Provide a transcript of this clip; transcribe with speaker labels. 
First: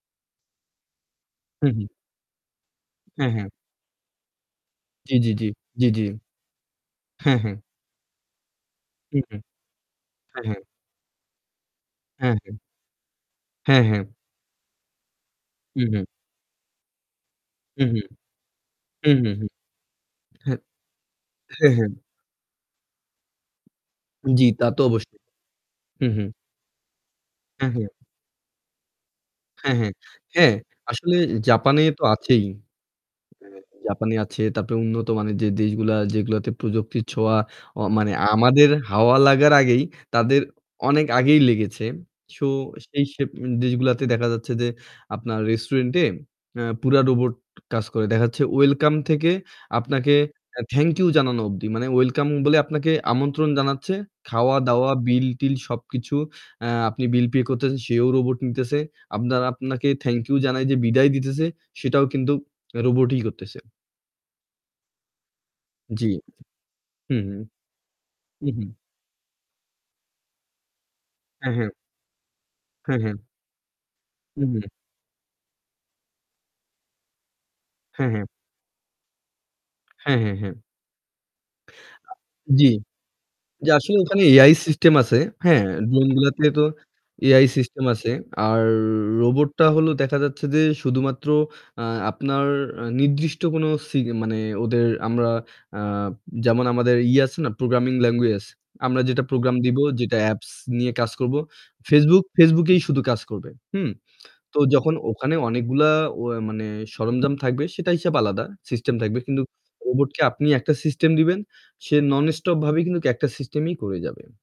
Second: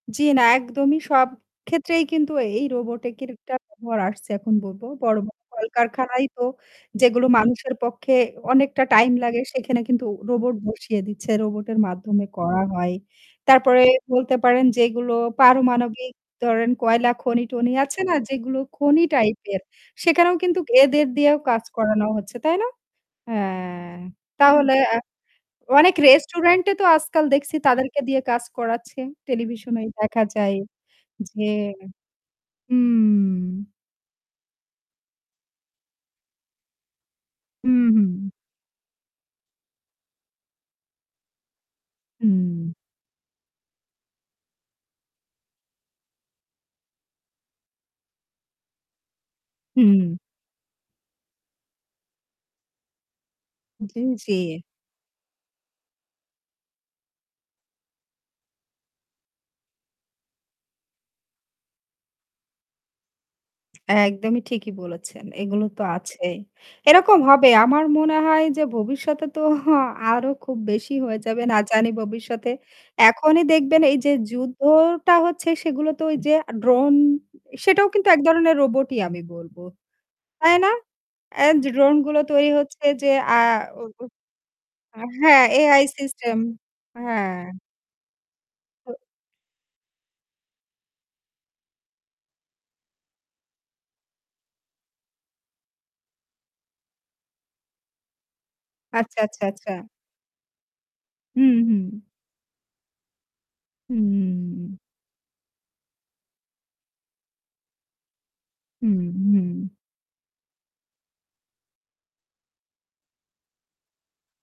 Speaker 1: জ্বি না একদমই সব
Speaker 2: হু, হু।
Speaker 1: ক্ষেত্রেই কিন্তু এই রোবটের
Speaker 2: হ্যাঁ, হ্যাঁ।
Speaker 1: একটা খবর আসছে এখন বলব
Speaker 2: জ্বী
Speaker 1: বড়ো,
Speaker 2: জ্বী
Speaker 1: বড়ো
Speaker 2: জ্বী, জ্বী জ্বী।
Speaker 1: কলকারখানায় হোক, যেগুলো
Speaker 2: হ্যাঁ হ্যাঁ।
Speaker 1: মানুষের পক্ষে অনেকটা টাইম
Speaker 2: হুম।
Speaker 1: লাগে সেখানে কিন্তু
Speaker 2: হ্যাঁ,
Speaker 1: রোবট
Speaker 2: হ্যাঁ।
Speaker 1: বসিয়ে দিচ্ছে রোবটের মাধ্যমে
Speaker 2: হ্যাঁ, হ্যাঁ।
Speaker 1: করা হয়। তারপরে
Speaker 2: হ্যাঁ, হ্যাঁ।
Speaker 1: বলতে পারেন যেগুলো
Speaker 2: হু, হু।
Speaker 1: পারমাণবিক, ধরেন কয়লা খনি-টনি
Speaker 2: হু, হু।
Speaker 1: আছে না? যেগুলো খনি
Speaker 2: হু, হু
Speaker 1: টাইপ
Speaker 2: ,হু।
Speaker 1: এর সেখানেও
Speaker 2: হ্যাঁ,
Speaker 1: কিন্তু এদের দিয়েও কাজ
Speaker 2: হ্যাঁ, হ্যাঁ।
Speaker 1: করানো হচ্ছে। তাই না? হ্যাঁ,
Speaker 2: জ্বি, তা
Speaker 1: তাহলে,
Speaker 2: তো
Speaker 1: অ্যা
Speaker 2: অবশ্যই।
Speaker 1: অনেক
Speaker 2: হু, হু।
Speaker 1: রেস্টুরেন্ট এ তো আজকাল দেখছি
Speaker 2: হু, হু।
Speaker 1: তাদেরকে দিয়ে কাজ করাচ্ছে।
Speaker 2: হ্যাঁ,
Speaker 1: টেলিভিশনেও
Speaker 2: হ্যাঁ,
Speaker 1: দেখা
Speaker 2: হ্যাঁ।
Speaker 1: যায়
Speaker 2: আসলে
Speaker 1: যে,
Speaker 2: জাপানে তো আছেই। অ্যা
Speaker 1: হম
Speaker 2: জাপানে আছে তারপরে উন্নত মানে যে দেশগুলা যেগুলোতে প্রযুক্তির ছোঁয়া ও মানে
Speaker 1: উহু।
Speaker 2: আমাদের হাওয়া লাগার আগেই তাদের অনেক আগেই লেগেছে। সো
Speaker 1: হুম।
Speaker 2: সেই সব দেশগুলাতে দেখা যাচ্ছে যে আপনার রেস্টুরেন্ট অ্যা পুরো রোবট কাজ করে। দেখা যাচ্ছে ওয়েলকাম থেকে
Speaker 1: হুম।
Speaker 2: আপনাকে থ্যাংক ইউ জানানো অবধি। মানে ওয়েলকাম বলে আপনাকে আমন্ত্রণ জানাচ্ছে।
Speaker 1: জি, জি।
Speaker 2: খাওয়া-দাওয়া, বিল-টিল সবকিছু আপনি আ বিল পে করতেছেন, রোবট নিতেসে। আপনারা আপনাকে থ্যাংক ইউ জানাতে যে বিদায় দিতেছে সেটাও কিন্তু রোবটই করতেছে।
Speaker 1: একদমই ঠিকই বলেছেন এগুলো তো
Speaker 2: জ্বি।
Speaker 1: আছেই।
Speaker 2: হু,
Speaker 1: এরকম
Speaker 2: হু।
Speaker 1: হবে আমার মনে হয়
Speaker 2: হু,
Speaker 1: যে
Speaker 2: হু।
Speaker 1: ভবিষ্যতে তো আরও খুব বেশি হয়ে যাবে
Speaker 2: হ্যাঁ,
Speaker 1: না
Speaker 2: হ্যাঁ,
Speaker 1: জানি ভবিষ্যতে
Speaker 2: হু, হু।
Speaker 1: এখনই দেখবেন এই যে
Speaker 2: উহু।
Speaker 1: যুদ্ধটা হচ্ছে সেগুলো তো ওই যে আ ড্রোন সেটাও
Speaker 2: হু,
Speaker 1: কিন্তু এক
Speaker 2: হু।
Speaker 1: ধরনের রোবটই আমি বলবো।
Speaker 2: হ্যাঁ, হ্যাঁ, হ্যাঁ।
Speaker 1: তাই না? এন্ড ড্রোনগুলো তৈরি
Speaker 2: জ্বি।
Speaker 1: হচ্ছে যে আ
Speaker 2: যে
Speaker 1: ও
Speaker 2: আসলে
Speaker 1: ও
Speaker 2: ওখানে AI সিস্টেম
Speaker 1: আ
Speaker 2: আছে।
Speaker 1: হ্যাঁ এ
Speaker 2: হ্যাঁ,
Speaker 1: সিস্টেম
Speaker 2: ড্রোনগুলাতে তো
Speaker 1: হ্যাঁ।
Speaker 2: AI সিস্টেম আছে। আর
Speaker 1: ও
Speaker 2: রোবটটা হলো দেখা যাচ্ছে যে শুধুমাত্র আ আপনার অ্যা নির্দিষ্ট কোনো সি মানে ওদের আমরা আ যেমন আমাদের ইয়ে আছে না প্রোগ্রামিং ল্যাঙ্গুয়েজ? আমরা
Speaker 1: আচ্ছা
Speaker 2: যেটা
Speaker 1: আচ্ছা
Speaker 2: প্রোগ্রাম
Speaker 1: আচ্ছা।
Speaker 2: দিবো, যেটা অ্যাপস নিয়ে কাজ করবো।
Speaker 1: হু, হু।
Speaker 2: Facebook, Facebook এই শুধু কাজ করবে। তো
Speaker 1: হুম।
Speaker 2: যখন ওখানে অনেকগুলা অয়াই মানে সরঞ্জাম থাকবে সেটা হিসাব আলাদা। সিস্টেম থাকবে। কিন্তু
Speaker 1: হুম।
Speaker 2: রোবটকে আপনি একটা সিস্টেম দিবেন। সে নন স্টপ ভাবে কিন্তু একটা সিস্টেমই করে যাবে।